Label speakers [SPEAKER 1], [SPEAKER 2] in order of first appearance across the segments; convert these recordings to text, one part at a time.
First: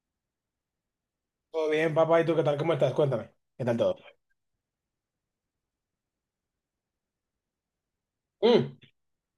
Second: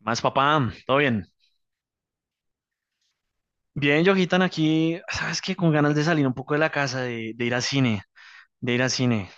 [SPEAKER 1] Más papá, todo bien.
[SPEAKER 2] Todo bien, papá. ¿Y tú qué tal? ¿Cómo estás? Cuéntame. ¿Qué tal todo?
[SPEAKER 1] Bien, yojitan aquí, ¿sabes qué? Con ganas de salir un poco de la casa, de ir al cine, de
[SPEAKER 2] Mm.
[SPEAKER 1] ir al cine.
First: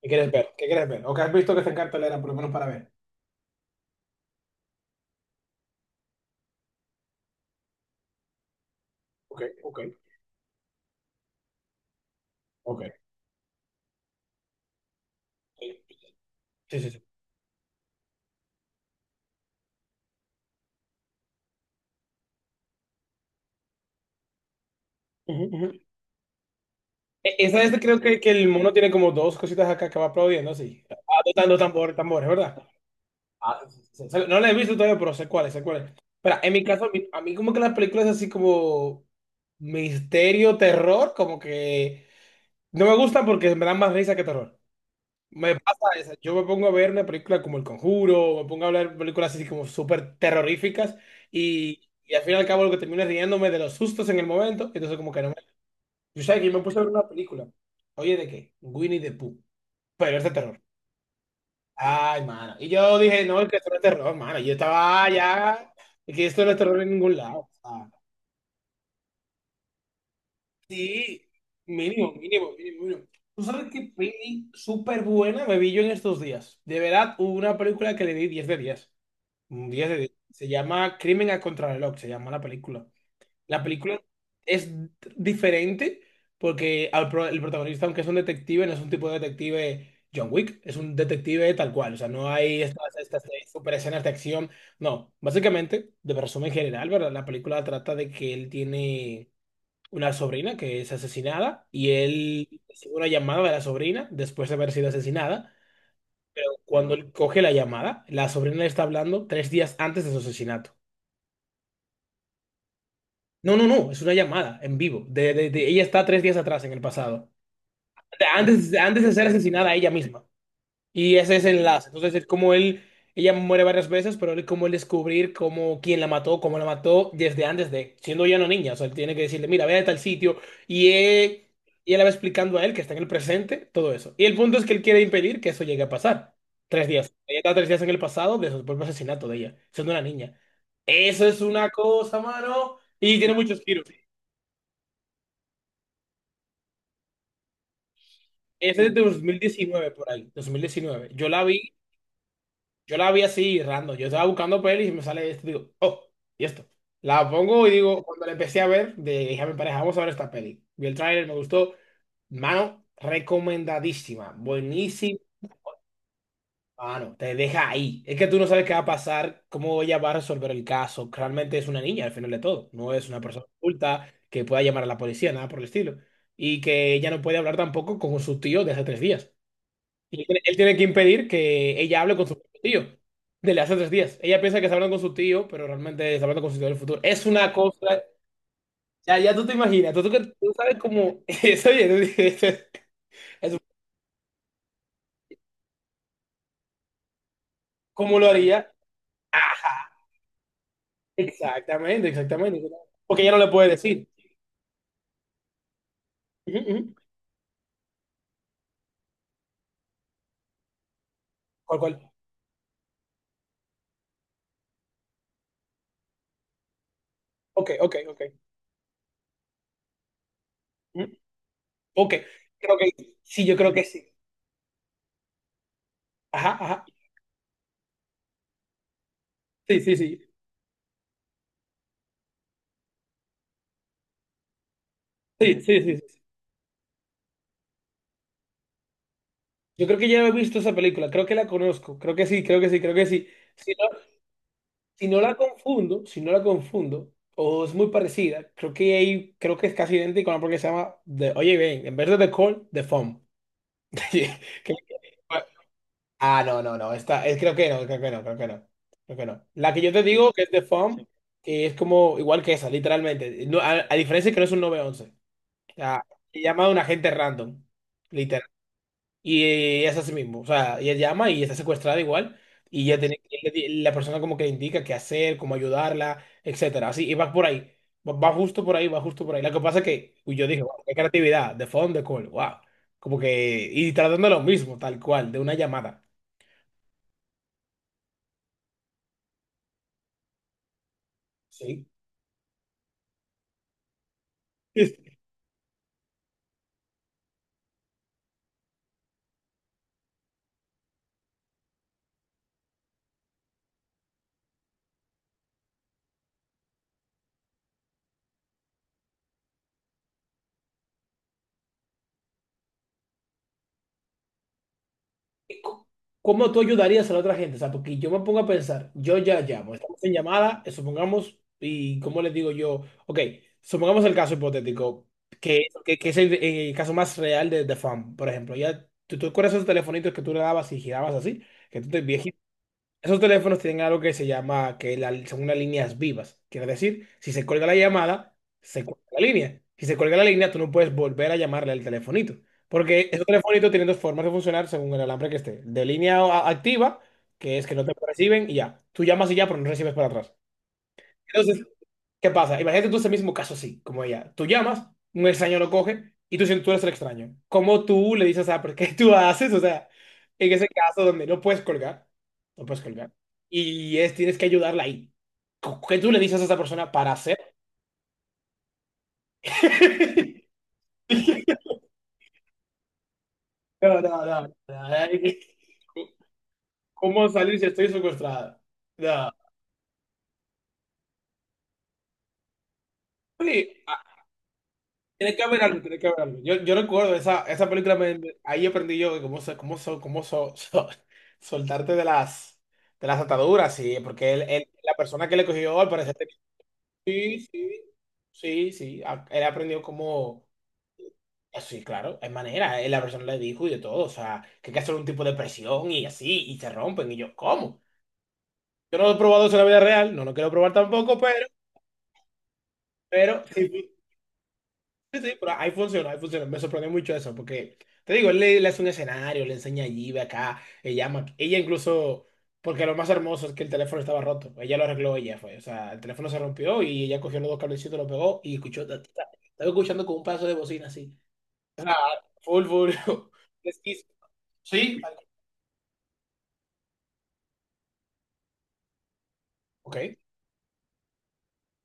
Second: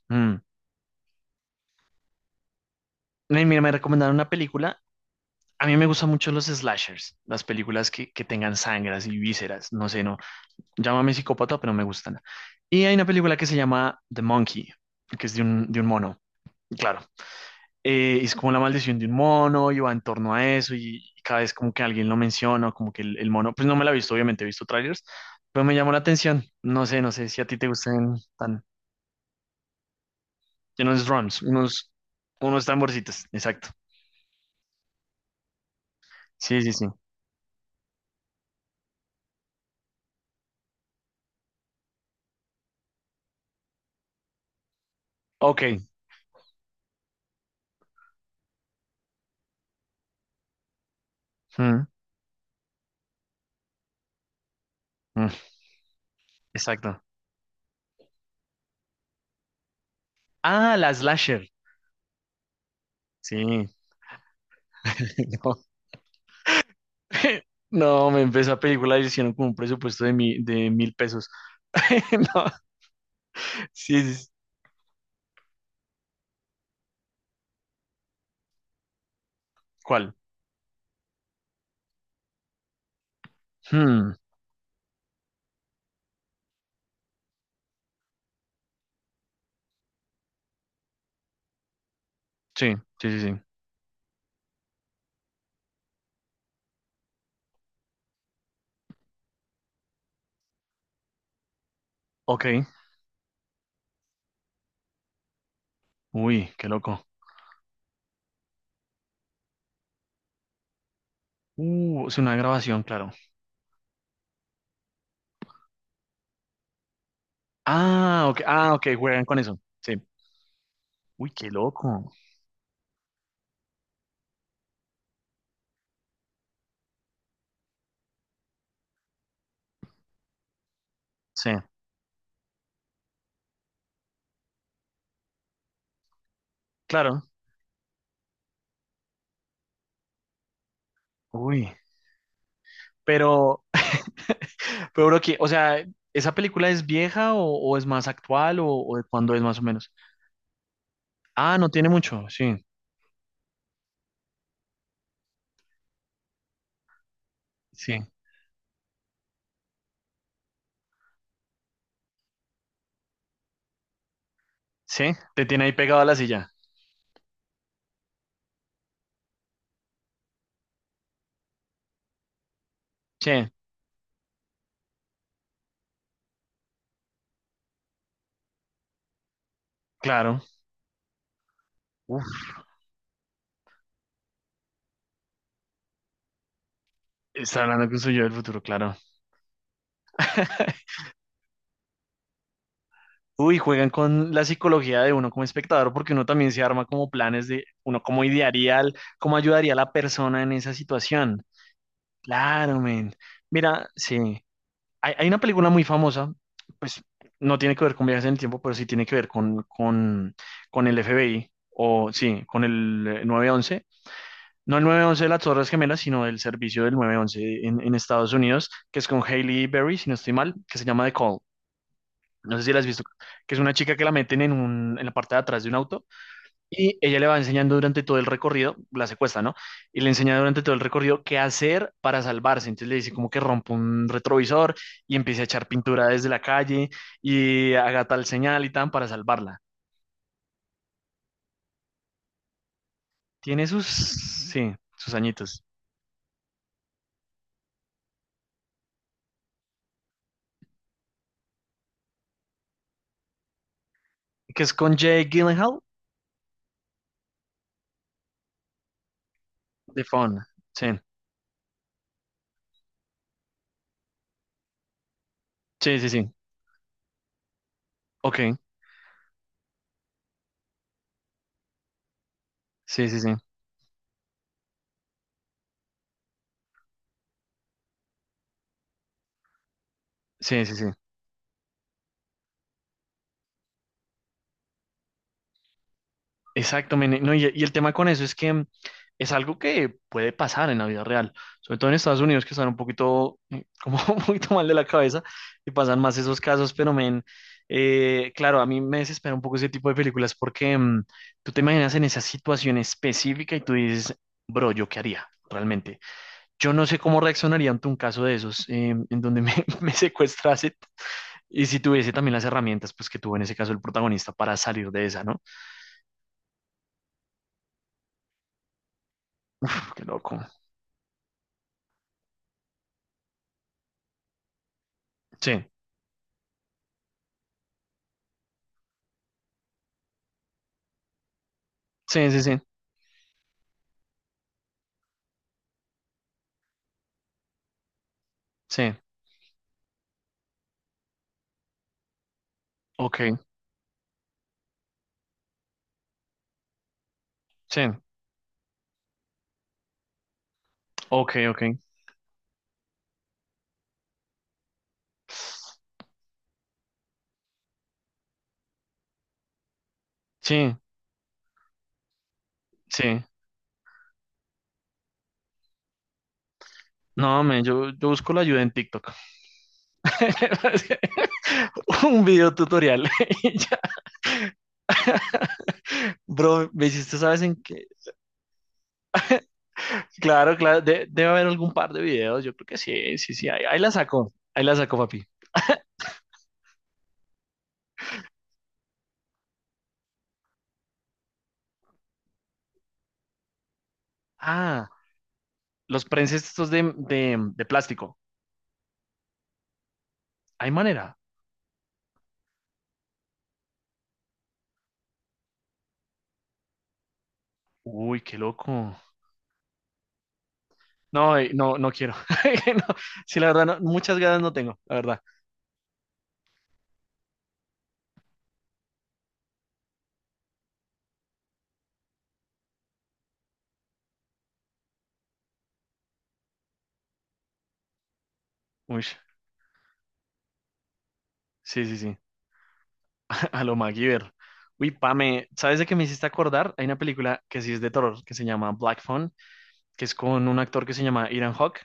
[SPEAKER 2] ¿Qué quieres
[SPEAKER 1] Mm.
[SPEAKER 2] ver? ¿Qué quieres ver? ¿O qué has visto que está en cartelera, por lo menos para ver?
[SPEAKER 1] Mira, me recomendaron una película. A mí me gustan mucho los slashers, las películas que tengan sangras y
[SPEAKER 2] Ok,
[SPEAKER 1] vísceras.
[SPEAKER 2] ok,
[SPEAKER 1] No sé, no. Llámame psicópata, pero me gustan. Y
[SPEAKER 2] ok.
[SPEAKER 1] hay una película que se llama The Monkey, que es de un,
[SPEAKER 2] Sí,
[SPEAKER 1] de un mono.
[SPEAKER 2] sí, sí.
[SPEAKER 1] Claro,
[SPEAKER 2] sí.
[SPEAKER 1] es como la maldición de un mono y va en torno a eso y cada vez como que alguien lo menciona, o como que el mono, pues no me la he visto, obviamente he visto trailers,
[SPEAKER 2] Ujú,
[SPEAKER 1] pero
[SPEAKER 2] ujú.
[SPEAKER 1] me llamó la atención. No sé, no sé si a ti
[SPEAKER 2] Esa
[SPEAKER 1] te
[SPEAKER 2] es, creo
[SPEAKER 1] gusten
[SPEAKER 2] que el
[SPEAKER 1] tan,
[SPEAKER 2] mono tiene como dos cositas acá que va aplaudiendo, sí.
[SPEAKER 1] unos
[SPEAKER 2] Ah,
[SPEAKER 1] drums,
[SPEAKER 2] tocando
[SPEAKER 1] unos,
[SPEAKER 2] tambores, ¿verdad?
[SPEAKER 1] unos tamborcitos,
[SPEAKER 2] Ah,
[SPEAKER 1] exacto.
[SPEAKER 2] sí, sí. No la he visto todavía, pero sé cuáles, sé cuáles. Pero en
[SPEAKER 1] Sí,
[SPEAKER 2] mi
[SPEAKER 1] sí,
[SPEAKER 2] caso,
[SPEAKER 1] sí.
[SPEAKER 2] a mí como que las películas así como misterio, terror, como que no me gustan porque me dan más risa que terror. Me
[SPEAKER 1] Ok.
[SPEAKER 2] pasa eso. Yo me pongo a ver una película como El Conjuro, me pongo a ver películas así como súper terroríficas
[SPEAKER 1] Mm,
[SPEAKER 2] y al fin y al cabo lo que termino es riéndome de los sustos en el momento, entonces como que no
[SPEAKER 1] mm,
[SPEAKER 2] me... Yo sabes que yo me puse a ver
[SPEAKER 1] exacto.
[SPEAKER 2] una película, oye, ¿de qué? Winnie the Pooh, pero es de terror.
[SPEAKER 1] Ah, la slasher.
[SPEAKER 2] Ay, mano. Y yo dije, no, es que
[SPEAKER 1] Sí.
[SPEAKER 2] esto no es terror, mano. Yo estaba ah,
[SPEAKER 1] No,
[SPEAKER 2] ya, es que esto no es terror en ningún lado. Ah,
[SPEAKER 1] no, me empezó a película y hicieron como un presupuesto de mil
[SPEAKER 2] sí,
[SPEAKER 1] pesos.
[SPEAKER 2] mínimo,
[SPEAKER 1] No,
[SPEAKER 2] mínimo, mínimo, mínimo. ¿Tú sabes qué
[SPEAKER 1] sí, sí, sí.
[SPEAKER 2] peli súper buena me vi yo en estos días? De verdad, hubo una película que le di 10 de diez. Un 10 de 10.
[SPEAKER 1] ¿Cuál?
[SPEAKER 2] Se llama Crimen a Contrarreloj, se llama la película. La película
[SPEAKER 1] Hmm,
[SPEAKER 2] es diferente porque el protagonista, aunque es un detective, no es un tipo de detective John Wick, es un detective tal cual. O sea, no hay
[SPEAKER 1] sí, sí, sí,
[SPEAKER 2] estas
[SPEAKER 1] sí.
[SPEAKER 2] super escenas de acción. No, básicamente, de resumen general, ¿verdad? La película trata de que él tiene una sobrina que es asesinada y él
[SPEAKER 1] Ok.
[SPEAKER 2] recibe una llamada de la sobrina después de haber sido asesinada.
[SPEAKER 1] Uy, qué
[SPEAKER 2] Cuando
[SPEAKER 1] loco.
[SPEAKER 2] él coge la llamada, la sobrina le está hablando tres días antes de su asesinato.
[SPEAKER 1] Es una grabación, claro.
[SPEAKER 2] No, no, no, es una llamada en vivo. Ella está tres días atrás en el pasado.
[SPEAKER 1] Ah, ok, ah,
[SPEAKER 2] Antes,
[SPEAKER 1] ok,
[SPEAKER 2] antes de
[SPEAKER 1] juegan
[SPEAKER 2] ser
[SPEAKER 1] con eso.
[SPEAKER 2] asesinada ella
[SPEAKER 1] Sí.
[SPEAKER 2] misma. Y
[SPEAKER 1] Uy,
[SPEAKER 2] ese es
[SPEAKER 1] qué
[SPEAKER 2] el enlace.
[SPEAKER 1] loco.
[SPEAKER 2] Entonces, es como él, ella muere varias veces, pero él como él descubrir cómo, quién la mató, cómo la mató desde antes de, siendo ya una niña. O sea, él tiene que decirle, mira, ve a tal sitio. Y él,
[SPEAKER 1] Sí,
[SPEAKER 2] y él le va explicando a él que está en el presente, todo eso. Y el punto es que él quiere impedir que eso llegue a pasar. Tres días.
[SPEAKER 1] claro.
[SPEAKER 2] Ella está tres días en el pasado de el propio asesinato de ella, siendo una niña. Eso es una
[SPEAKER 1] Uy,
[SPEAKER 2] cosa, mano. Y tiene muchos
[SPEAKER 1] pero,
[SPEAKER 2] giros.
[SPEAKER 1] pero bro, que, o sea, ¿esa película es vieja o es más actual o,
[SPEAKER 2] Esa es
[SPEAKER 1] o
[SPEAKER 2] de
[SPEAKER 1] de cuándo es más o
[SPEAKER 2] 2019
[SPEAKER 1] menos?
[SPEAKER 2] por ahí, 2019.
[SPEAKER 1] Ah, no tiene mucho, sí,
[SPEAKER 2] Yo la vi así random. Yo estaba buscando pelis y me sale esto, digo, oh, y esto. La pongo y
[SPEAKER 1] sí,
[SPEAKER 2] digo, cuando la empecé a ver, dije a mi pareja, vamos a ver esta peli. Vi el tráiler, me gustó. Mano, recomendadísima,
[SPEAKER 1] sí,
[SPEAKER 2] buenísima.
[SPEAKER 1] te tiene ahí pegado a la silla.
[SPEAKER 2] Mano, te deja ahí. Es que tú no sabes qué va a pasar, cómo ella va a resolver el caso. Realmente es una niña al final de todo. No es una
[SPEAKER 1] Sí,
[SPEAKER 2] persona adulta que pueda llamar a la policía, nada por el estilo. Y que ella no puede hablar tampoco con su tío de hace tres días. Y él
[SPEAKER 1] claro.
[SPEAKER 2] él tiene que impedir que ella hable con su
[SPEAKER 1] Uf,
[SPEAKER 2] tío, desde hace tres días. Ella piensa que está hablando con su tío, pero realmente está hablando con su tío del futuro. Es una
[SPEAKER 1] está hablando con
[SPEAKER 2] cosa,
[SPEAKER 1] su yo del futuro, claro.
[SPEAKER 2] ya, ya tú te imaginas, tú sabes cómo, eso, oye, tú dices, eso-
[SPEAKER 1] Uy,
[SPEAKER 2] eso,
[SPEAKER 1] juegan con la psicología de uno como espectador, porque uno también se arma como planes de uno
[SPEAKER 2] cómo
[SPEAKER 1] cómo
[SPEAKER 2] lo haría.
[SPEAKER 1] idearía, cómo ayudaría a la persona en esa situación.
[SPEAKER 2] Exactamente, exactamente.
[SPEAKER 1] Claro, men.
[SPEAKER 2] Porque ella no le puede
[SPEAKER 1] Mira,
[SPEAKER 2] decir.
[SPEAKER 1] sí. Hay una película muy famosa,
[SPEAKER 2] Ujú, ujú.
[SPEAKER 1] pues no tiene que ver con viajes en el tiempo, pero sí tiene que ver con, el FBI,
[SPEAKER 2] ¿Cuál, cuál?
[SPEAKER 1] o sí, con el 911. No el 911 de las Torres Gemelas, sino el servicio del 911 en, en
[SPEAKER 2] Ok.
[SPEAKER 1] Estados Unidos, que es con Hailey Berry, si no estoy mal, que se llama The
[SPEAKER 2] Ujú.
[SPEAKER 1] Call.
[SPEAKER 2] Ok,
[SPEAKER 1] No sé si
[SPEAKER 2] creo
[SPEAKER 1] la has visto,
[SPEAKER 2] que sí, yo
[SPEAKER 1] que es
[SPEAKER 2] creo
[SPEAKER 1] una
[SPEAKER 2] que
[SPEAKER 1] chica que
[SPEAKER 2] sí.
[SPEAKER 1] la meten en la parte de atrás de un auto
[SPEAKER 2] Ajá, ajá.
[SPEAKER 1] y ella le va enseñando durante todo el recorrido, la secuestra, ¿no?
[SPEAKER 2] Sí, sí,
[SPEAKER 1] Y le
[SPEAKER 2] sí.
[SPEAKER 1] enseña durante todo el recorrido qué hacer para salvarse. Entonces le dice como que rompa un retrovisor y empiece a
[SPEAKER 2] Sí,
[SPEAKER 1] echar
[SPEAKER 2] sí, sí. sí.
[SPEAKER 1] pintura desde la calle y haga tal señal y tan para salvarla.
[SPEAKER 2] Yo creo que ya he visto esa película, creo que la conozco, creo que sí, creo que sí, creo que sí.
[SPEAKER 1] Tiene
[SPEAKER 2] Si
[SPEAKER 1] sus,
[SPEAKER 2] no,
[SPEAKER 1] sí,
[SPEAKER 2] si
[SPEAKER 1] sus
[SPEAKER 2] no la
[SPEAKER 1] añitos.
[SPEAKER 2] confundo, si no la confundo, o es muy parecida, creo que ahí, creo que es casi idéntico a una porque se llama Oye bien, en vez de The Call, The Phone. Que-
[SPEAKER 1] Que es con Jake Gyllenhaal
[SPEAKER 2] Ah, no, no, no, esta, es, creo que no, creo que no, creo que no, creo que no. La que yo te
[SPEAKER 1] de
[SPEAKER 2] digo
[SPEAKER 1] Fawn.
[SPEAKER 2] que es The Phone,
[SPEAKER 1] Sí,
[SPEAKER 2] sí, que es como igual que esa, literalmente. No, a diferencia que no es un 911. O
[SPEAKER 1] sí,
[SPEAKER 2] sea,
[SPEAKER 1] sí, sí.
[SPEAKER 2] se llama a un agente random,
[SPEAKER 1] Ok,
[SPEAKER 2] y es así mismo, o sea, ella llama y está secuestrada igual, y ya
[SPEAKER 1] sí, sí,
[SPEAKER 2] tiene,
[SPEAKER 1] sí.
[SPEAKER 2] la persona como que le indica qué hacer, cómo ayudarla, etcétera, así, y va por ahí, va, va justo por ahí, va justo por ahí. Lo que pasa es que uy, yo dije,
[SPEAKER 1] Sí, sí,
[SPEAKER 2] wow,
[SPEAKER 1] sí.
[SPEAKER 2] qué creatividad, de phone de call, wow, como que, y tratando lo mismo, tal cual, de una llamada,
[SPEAKER 1] Exacto, men. No, y el tema con eso es que es algo que puede pasar en la vida real, sobre
[SPEAKER 2] ¿sí?
[SPEAKER 1] todo en Estados Unidos que están un poquito, como un poquito mal de la cabeza y pasan más esos casos, pero men, claro, a mí me desespera un poco ese tipo de películas porque tú te imaginas en esa situación específica y tú dices, bro, ¿yo qué haría? Realmente, yo no sé cómo reaccionaría ante un caso de esos en donde me, me secuestrase y si tuviese también las herramientas pues que tuvo en ese caso el protagonista para salir de esa, ¿no?
[SPEAKER 2] ¿Cómo tú ayudarías a la otra gente? O sea, porque yo me pongo a pensar, yo ya llamo,
[SPEAKER 1] Uf,
[SPEAKER 2] estamos
[SPEAKER 1] qué
[SPEAKER 2] en
[SPEAKER 1] loco.
[SPEAKER 2] llamada, supongamos, y cómo les digo yo, ok, supongamos el caso hipotético,
[SPEAKER 1] Sí.
[SPEAKER 2] que es el caso más real de Fan, por ejemplo, ya, ¿tú, tú recuerdas esos telefonitos que tú le dabas y girabas así? Que tú te
[SPEAKER 1] Sí,
[SPEAKER 2] viejito
[SPEAKER 1] sí, sí,
[SPEAKER 2] esos teléfonos tienen algo que se llama, que la, son unas líneas vivas. Quiere decir, si se cuelga la llamada, se
[SPEAKER 1] sí,
[SPEAKER 2] cuelga la línea. Si se cuelga la línea, tú no puedes volver a llamarle al telefonito. Porque esos
[SPEAKER 1] ok,
[SPEAKER 2] telefonitos tienen dos formas de funcionar según el alambre que esté. Activa, que es que
[SPEAKER 1] sí,
[SPEAKER 2] no te reciben y ya. Tú llamas y ya, pero no recibes para atrás.
[SPEAKER 1] ok, ok,
[SPEAKER 2] Entonces, ¿qué pasa? Imagínate tú ese mismo caso así, como ella. Tú llamas, un extraño lo coge y tú sientes tú eres el extraño. ¿Cómo tú le dices, ah, pero qué tú haces? O sea, en ese
[SPEAKER 1] sí,
[SPEAKER 2] caso donde no puedes colgar, no puedes colgar.
[SPEAKER 1] sí.
[SPEAKER 2] Y es, tienes que ayudarla ahí. ¿Qué tú le dices a esa persona para hacer?
[SPEAKER 1] No, men, yo busco la ayuda en TikTok. Un video tutorial. Y ya.
[SPEAKER 2] No, no, no, no.
[SPEAKER 1] Bro, me hiciste,
[SPEAKER 2] ¿Cómo
[SPEAKER 1] ¿sabes en
[SPEAKER 2] salir si
[SPEAKER 1] qué?
[SPEAKER 2] estoy secuestrada? No.
[SPEAKER 1] Claro, claro, debe haber algún par de videos. Yo creo que sí, sí, sí. Ahí,
[SPEAKER 2] Sí,
[SPEAKER 1] ahí la saco, ahí la saco, papi.
[SPEAKER 2] tiene que haber algo, tiene que haber algo. Yo recuerdo esa, esa película, ahí aprendí yo de cómo, soltarte de las ataduras, sí, porque él,
[SPEAKER 1] Ah,
[SPEAKER 2] la persona que le cogió al
[SPEAKER 1] los
[SPEAKER 2] parecer tenía-
[SPEAKER 1] prenses estos de, de,
[SPEAKER 2] Sí,
[SPEAKER 1] de
[SPEAKER 2] sí,
[SPEAKER 1] plástico.
[SPEAKER 2] sí, sí, él aprendió cómo,
[SPEAKER 1] ¿Hay manera?
[SPEAKER 2] ah, sí, claro, hay manera, la persona le dijo y de todo, o sea, que hay que hacer un tipo de presión y así, y se rompen, y yo, ¿cómo?
[SPEAKER 1] Uy, qué loco.
[SPEAKER 2] Yo no lo he probado eso en la vida real, no lo quiero probar tampoco,
[SPEAKER 1] No, no, no quiero. No, sí,
[SPEAKER 2] pero
[SPEAKER 1] la verdad,
[SPEAKER 2] sí,
[SPEAKER 1] no,
[SPEAKER 2] sí,
[SPEAKER 1] muchas ganas no tengo, la verdad.
[SPEAKER 2] sí, sí, pero ahí funciona, ahí funciona. Me sorprendió mucho eso, porque te digo, le hace un escenario, le enseña allí, ve acá, ella llama. Ella incluso, porque lo más hermoso es que el teléfono estaba roto. Ella lo arregló, ella fue. O sea, el teléfono se rompió y ella cogió los dos cablecitos, lo pegó y escuchó. Ta,
[SPEAKER 1] Uy,
[SPEAKER 2] ta, ta. Estaba escuchando con un pedazo de bocina así. O
[SPEAKER 1] sí,
[SPEAKER 2] sea,
[SPEAKER 1] sí, sí.
[SPEAKER 2] full, full.
[SPEAKER 1] A lo
[SPEAKER 2] Pesquisa.
[SPEAKER 1] MacGyver. Uy,
[SPEAKER 2] Sí, tal-
[SPEAKER 1] Pame, ¿sabes de qué me hiciste acordar? Hay una película que sí es de terror, que se llama Black Phone,
[SPEAKER 2] ok,
[SPEAKER 1] que es con un actor que se llama Ethan Hawke,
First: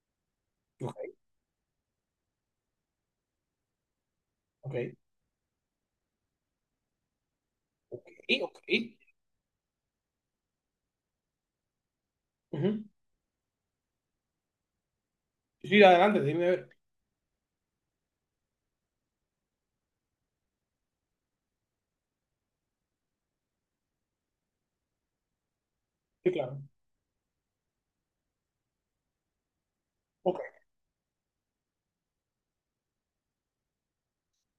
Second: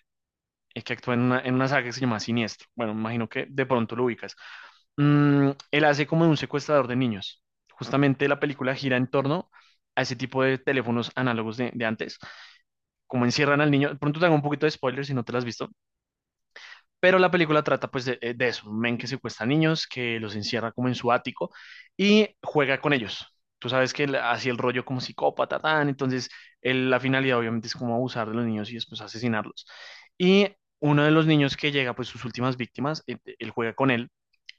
[SPEAKER 1] que actúa
[SPEAKER 2] ok,
[SPEAKER 1] en una saga que se llama Siniestro. Bueno, me imagino que de pronto lo ubicas.
[SPEAKER 2] ok,
[SPEAKER 1] Él hace como de un secuestrador de niños. Justamente la
[SPEAKER 2] y-
[SPEAKER 1] película
[SPEAKER 2] ok.
[SPEAKER 1] gira en torno a ese tipo de teléfonos análogos de antes.
[SPEAKER 2] Ujú.
[SPEAKER 1] Como encierran al niño. De pronto te hago un poquito de spoiler si no te las has
[SPEAKER 2] Sí,
[SPEAKER 1] visto
[SPEAKER 2] sí, adelante, dime. A ver.
[SPEAKER 1] pero la película trata pues de eso, un men que secuestra niños, que los encierra como en su ático y juega con ellos. Tú sabes que él hacía el rollo como psicópata, tan, entonces
[SPEAKER 2] Sí, claro.
[SPEAKER 1] la finalidad obviamente es como abusar de los niños y después asesinarlos.
[SPEAKER 2] Ok.
[SPEAKER 1] Y uno de los niños que llega, pues sus últimas víctimas, él juega con él,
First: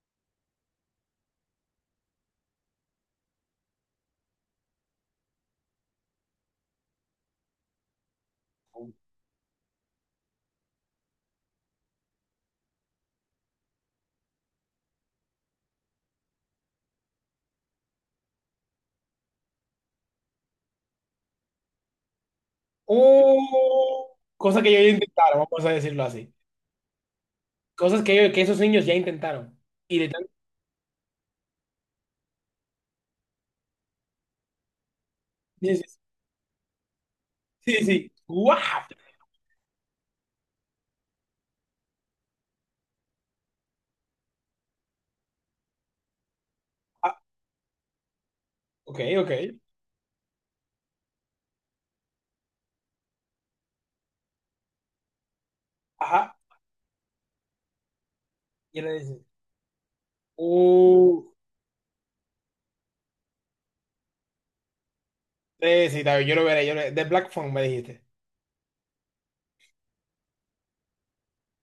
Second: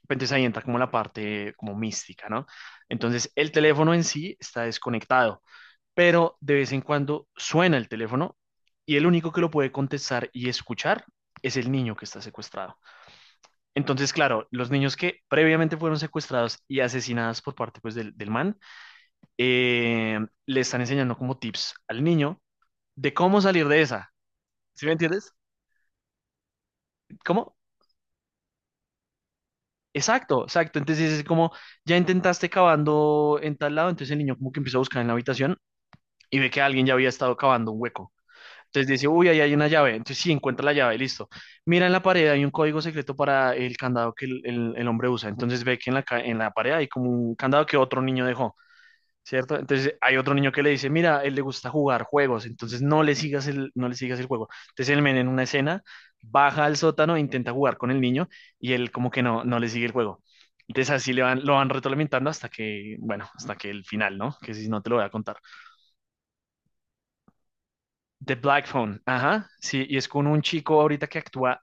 [SPEAKER 1] entonces ahí entra como la parte como mística, ¿no? Entonces el teléfono en sí está desconectado, pero de vez en cuando suena el teléfono y el único que lo puede contestar y escuchar es el niño que está secuestrado. Entonces, claro, los niños que previamente fueron secuestrados y asesinados por parte pues, del man, eh, le están enseñando como tips al niño de cómo salir de esa.
[SPEAKER 2] Oh, cosa que yo
[SPEAKER 1] ¿Sí
[SPEAKER 2] ya
[SPEAKER 1] me entiendes?
[SPEAKER 2] intentaron, vamos a decirlo así.
[SPEAKER 1] ¿Cómo?
[SPEAKER 2] Cosas que esos niños ya intentaron. Y de tanto
[SPEAKER 1] Exacto, exacto. Entonces es como, ya intentaste cavando en tal lado, entonces el niño como que empieza a buscar en la habitación
[SPEAKER 2] dices,
[SPEAKER 1] y ve que alguien ya había estado cavando un
[SPEAKER 2] sí, sí,
[SPEAKER 1] hueco.
[SPEAKER 2] ¡guau!
[SPEAKER 1] Entonces dice, uy, ahí hay una llave. Entonces sí, encuentra la llave, listo. Mira en la pared, hay un código secreto para el candado que el hombre usa. Entonces ve que en la pared hay como
[SPEAKER 2] Ah,
[SPEAKER 1] un candado que otro niño dejó.
[SPEAKER 2] ok,
[SPEAKER 1] ¿Cierto? Entonces hay otro niño que le dice, mira, a él le gusta jugar juegos, entonces no le sigas el, no le sigas el juego. Entonces el men en una escena
[SPEAKER 2] ajá.
[SPEAKER 1] baja al sótano, e intenta jugar con el niño y
[SPEAKER 2] Y
[SPEAKER 1] él
[SPEAKER 2] le
[SPEAKER 1] como
[SPEAKER 2] dices,
[SPEAKER 1] que no, no le sigue el juego. Entonces así
[SPEAKER 2] uh,
[SPEAKER 1] le van, lo van retroalimentando hasta que, bueno, hasta que el final, ¿no? Que si no te lo voy a contar.
[SPEAKER 2] sí, sí, está bien, yo lo veré, yo lo veré. The Black Phone me dijiste.
[SPEAKER 1] The Black Phone, ajá, sí, y es con un chico ahorita que actúa,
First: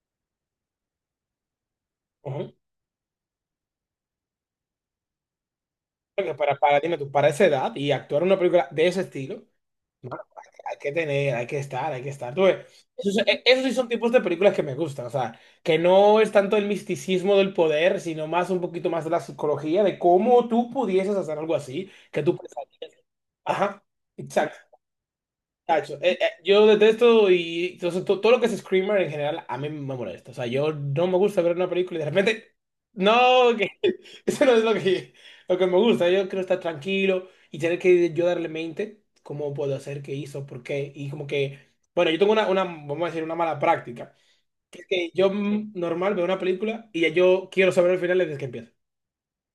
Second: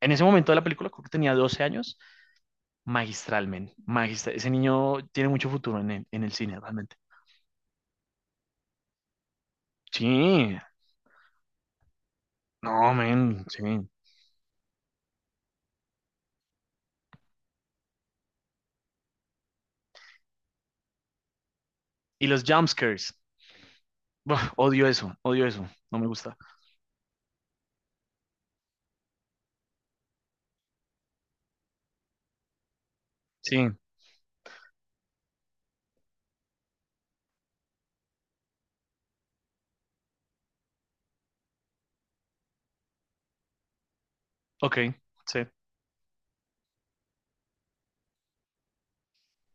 [SPEAKER 1] en ese momento de la película, creo que tenía 12 años,
[SPEAKER 2] Ujú.
[SPEAKER 1] magistral men magistral. Ese niño tiene mucho futuro en el
[SPEAKER 2] Porque
[SPEAKER 1] cine,
[SPEAKER 2] para, dime
[SPEAKER 1] realmente.
[SPEAKER 2] tú, para esa edad y actuar una película de ese estilo, mano,
[SPEAKER 1] Sí,
[SPEAKER 2] hay que tener, hay que estar, hay que estar. Tú ves,
[SPEAKER 1] no,
[SPEAKER 2] esos,
[SPEAKER 1] men,
[SPEAKER 2] esos sí son
[SPEAKER 1] sí.
[SPEAKER 2] tipos de películas que me gustan, o sea, que no es tanto el misticismo del poder, sino más un poquito más de la psicología, de cómo tú pudieses hacer algo así, que
[SPEAKER 1] Y
[SPEAKER 2] tú
[SPEAKER 1] los
[SPEAKER 2] pensarías.
[SPEAKER 1] jumpscares.
[SPEAKER 2] Ajá.
[SPEAKER 1] Buah,
[SPEAKER 2] Exacto.
[SPEAKER 1] odio eso, odio eso.
[SPEAKER 2] Cacho,
[SPEAKER 1] No me gusta.
[SPEAKER 2] yo detesto y entonces, todo lo que es screamer en general a mí me molesta. O sea, yo no me gusta ver una película y de repente, no,
[SPEAKER 1] Sí,
[SPEAKER 2] que eso no es lo que me gusta. Yo quiero estar tranquilo y tener que yo darle mente cómo puedo hacer, qué hizo, por qué. Y como que, bueno, yo tengo una, vamos a decir, una mala práctica.
[SPEAKER 1] ok,
[SPEAKER 2] Que es que yo
[SPEAKER 1] sí.
[SPEAKER 2] normal veo una película y ya yo quiero saber el final desde que empieza.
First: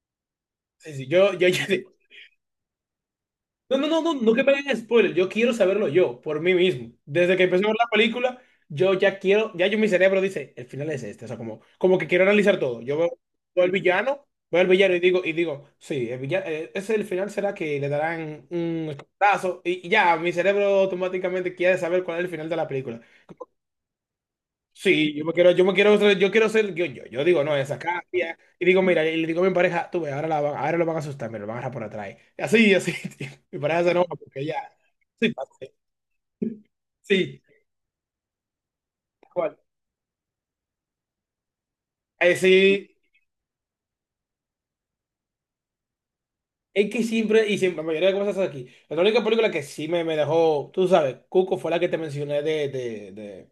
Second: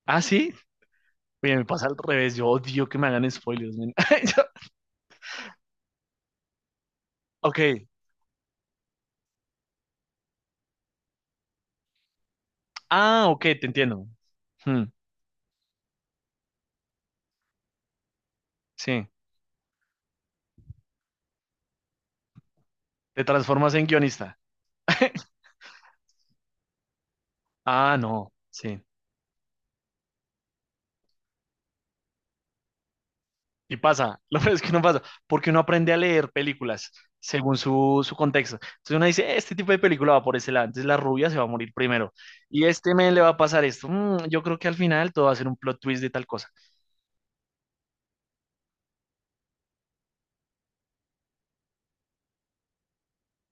[SPEAKER 1] Ah, sí.
[SPEAKER 2] Sí, sí, yo,
[SPEAKER 1] Bien, me pasa al revés. Yo odio que me hagan spoilers,
[SPEAKER 2] no, no,
[SPEAKER 1] men.
[SPEAKER 2] no, no, no que
[SPEAKER 1] Yo-
[SPEAKER 2] me hagan spoiler. Yo quiero saberlo yo, por mí mismo. Desde que empecé a ver
[SPEAKER 1] Ok.
[SPEAKER 2] la película, yo ya quiero, ya yo mi cerebro dice, el final es este. O sea, como, como que quiero analizar todo. Yo veo,
[SPEAKER 1] Ah, ok,
[SPEAKER 2] veo
[SPEAKER 1] te
[SPEAKER 2] al
[SPEAKER 1] entiendo.
[SPEAKER 2] villano,
[SPEAKER 1] Hmm,
[SPEAKER 2] y digo, sí, el villano, ese el final será que le darán un
[SPEAKER 1] sí.
[SPEAKER 2] escotazo. Y ya, mi cerebro automáticamente quiere saber cuál es el final de la película.
[SPEAKER 1] Te transformas en guionista.
[SPEAKER 2] Sí, yo quiero ser, yo digo, no, esa
[SPEAKER 1] Ah, no,
[SPEAKER 2] cambia. Y digo,
[SPEAKER 1] sí.
[SPEAKER 2] mira, y le digo a mi pareja, tú ves, ahora, ahora lo van a asustar, me lo van a agarrar por atrás. Y así, así. Tío. Mi
[SPEAKER 1] Y
[SPEAKER 2] pareja se enoja
[SPEAKER 1] pasa, lo
[SPEAKER 2] porque
[SPEAKER 1] peor
[SPEAKER 2] ya.
[SPEAKER 1] es que no pasa,
[SPEAKER 2] Sí,
[SPEAKER 1] porque uno
[SPEAKER 2] parce,
[SPEAKER 1] aprende a leer películas
[SPEAKER 2] sí,
[SPEAKER 1] según su contexto. Entonces uno
[SPEAKER 2] tal
[SPEAKER 1] dice, este
[SPEAKER 2] cual.
[SPEAKER 1] tipo de película va por ese lado, entonces la rubia se va a morir primero. Y este
[SPEAKER 2] Sí,
[SPEAKER 1] men le va a pasar esto. Yo creo que al final todo va a ser un plot twist de tal cosa.
[SPEAKER 2] es que siempre, y siempre, la mayoría de cosas aquí. La única película que sí me dejó, tú sabes, Cuco fue la que te mencioné de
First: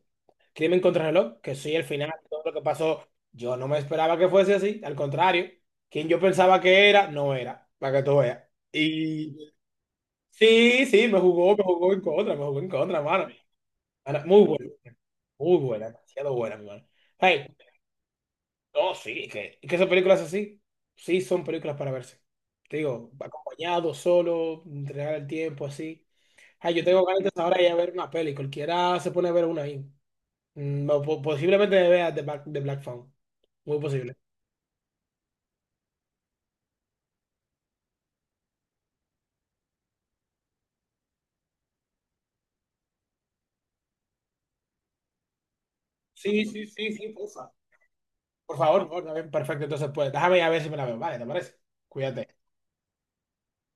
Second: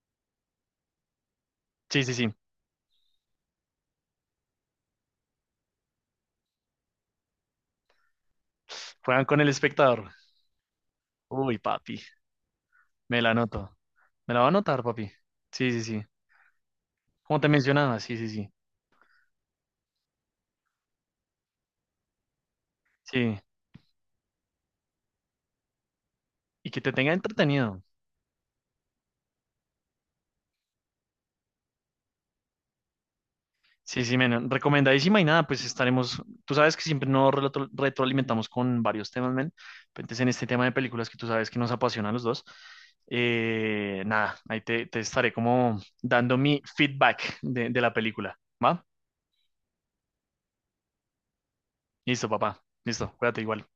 [SPEAKER 2] Crimen contra el reloj, que sí, el
[SPEAKER 1] Sí,
[SPEAKER 2] final,
[SPEAKER 1] sí, sí.
[SPEAKER 2] todo lo que pasó, yo no me esperaba que fuese así, al contrario, quien yo pensaba que era, no era, para que tú veas.
[SPEAKER 1] Juegan
[SPEAKER 2] Y
[SPEAKER 1] con el espectador.
[SPEAKER 2] sí, sí,
[SPEAKER 1] Uy,
[SPEAKER 2] me jugó
[SPEAKER 1] papi,
[SPEAKER 2] en contra, me jugó en contra,
[SPEAKER 1] me
[SPEAKER 2] mano.
[SPEAKER 1] la anoto.
[SPEAKER 2] Mano,
[SPEAKER 1] Me la va a anotar, papi.
[SPEAKER 2] muy
[SPEAKER 1] Sí, sí,
[SPEAKER 2] buena,
[SPEAKER 1] sí.
[SPEAKER 2] demasiado buena, mi mano.
[SPEAKER 1] Como
[SPEAKER 2] Ay,
[SPEAKER 1] te mencionaba, sí, sí, sí.
[SPEAKER 2] no, sí, que esas películas así, sí son películas para verse. Te digo,
[SPEAKER 1] Sí.
[SPEAKER 2] acompañado, solo, entregar el tiempo, así.
[SPEAKER 1] Y
[SPEAKER 2] Ay,
[SPEAKER 1] que
[SPEAKER 2] yo
[SPEAKER 1] te
[SPEAKER 2] tengo
[SPEAKER 1] tenga
[SPEAKER 2] ganas de ahora ir a
[SPEAKER 1] entretenido.
[SPEAKER 2] ver una peli, cualquiera se pone a ver una ahí. Mm, o posiblemente vea The Black, The Black Phone, muy
[SPEAKER 1] Sí,
[SPEAKER 2] posible.
[SPEAKER 1] sí, men. Recomendadísima y nada, pues estaremos. Tú sabes que siempre nos retroalimentamos con varios temas, men. Entonces, en este tema de películas que tú sabes que nos apasiona a los dos, nada, ahí te estaré como dando
[SPEAKER 2] Sí,
[SPEAKER 1] mi
[SPEAKER 2] sí, sí, sí,
[SPEAKER 1] feedback
[SPEAKER 2] porfa.
[SPEAKER 1] de la película. ¿Va?
[SPEAKER 2] Por favor, está bien, perfecto, entonces pues, déjame ir a ver si me la veo, vale, ¿te parece?
[SPEAKER 1] Listo,
[SPEAKER 2] Cuídate.
[SPEAKER 1] papá. Listo, cuídate igual.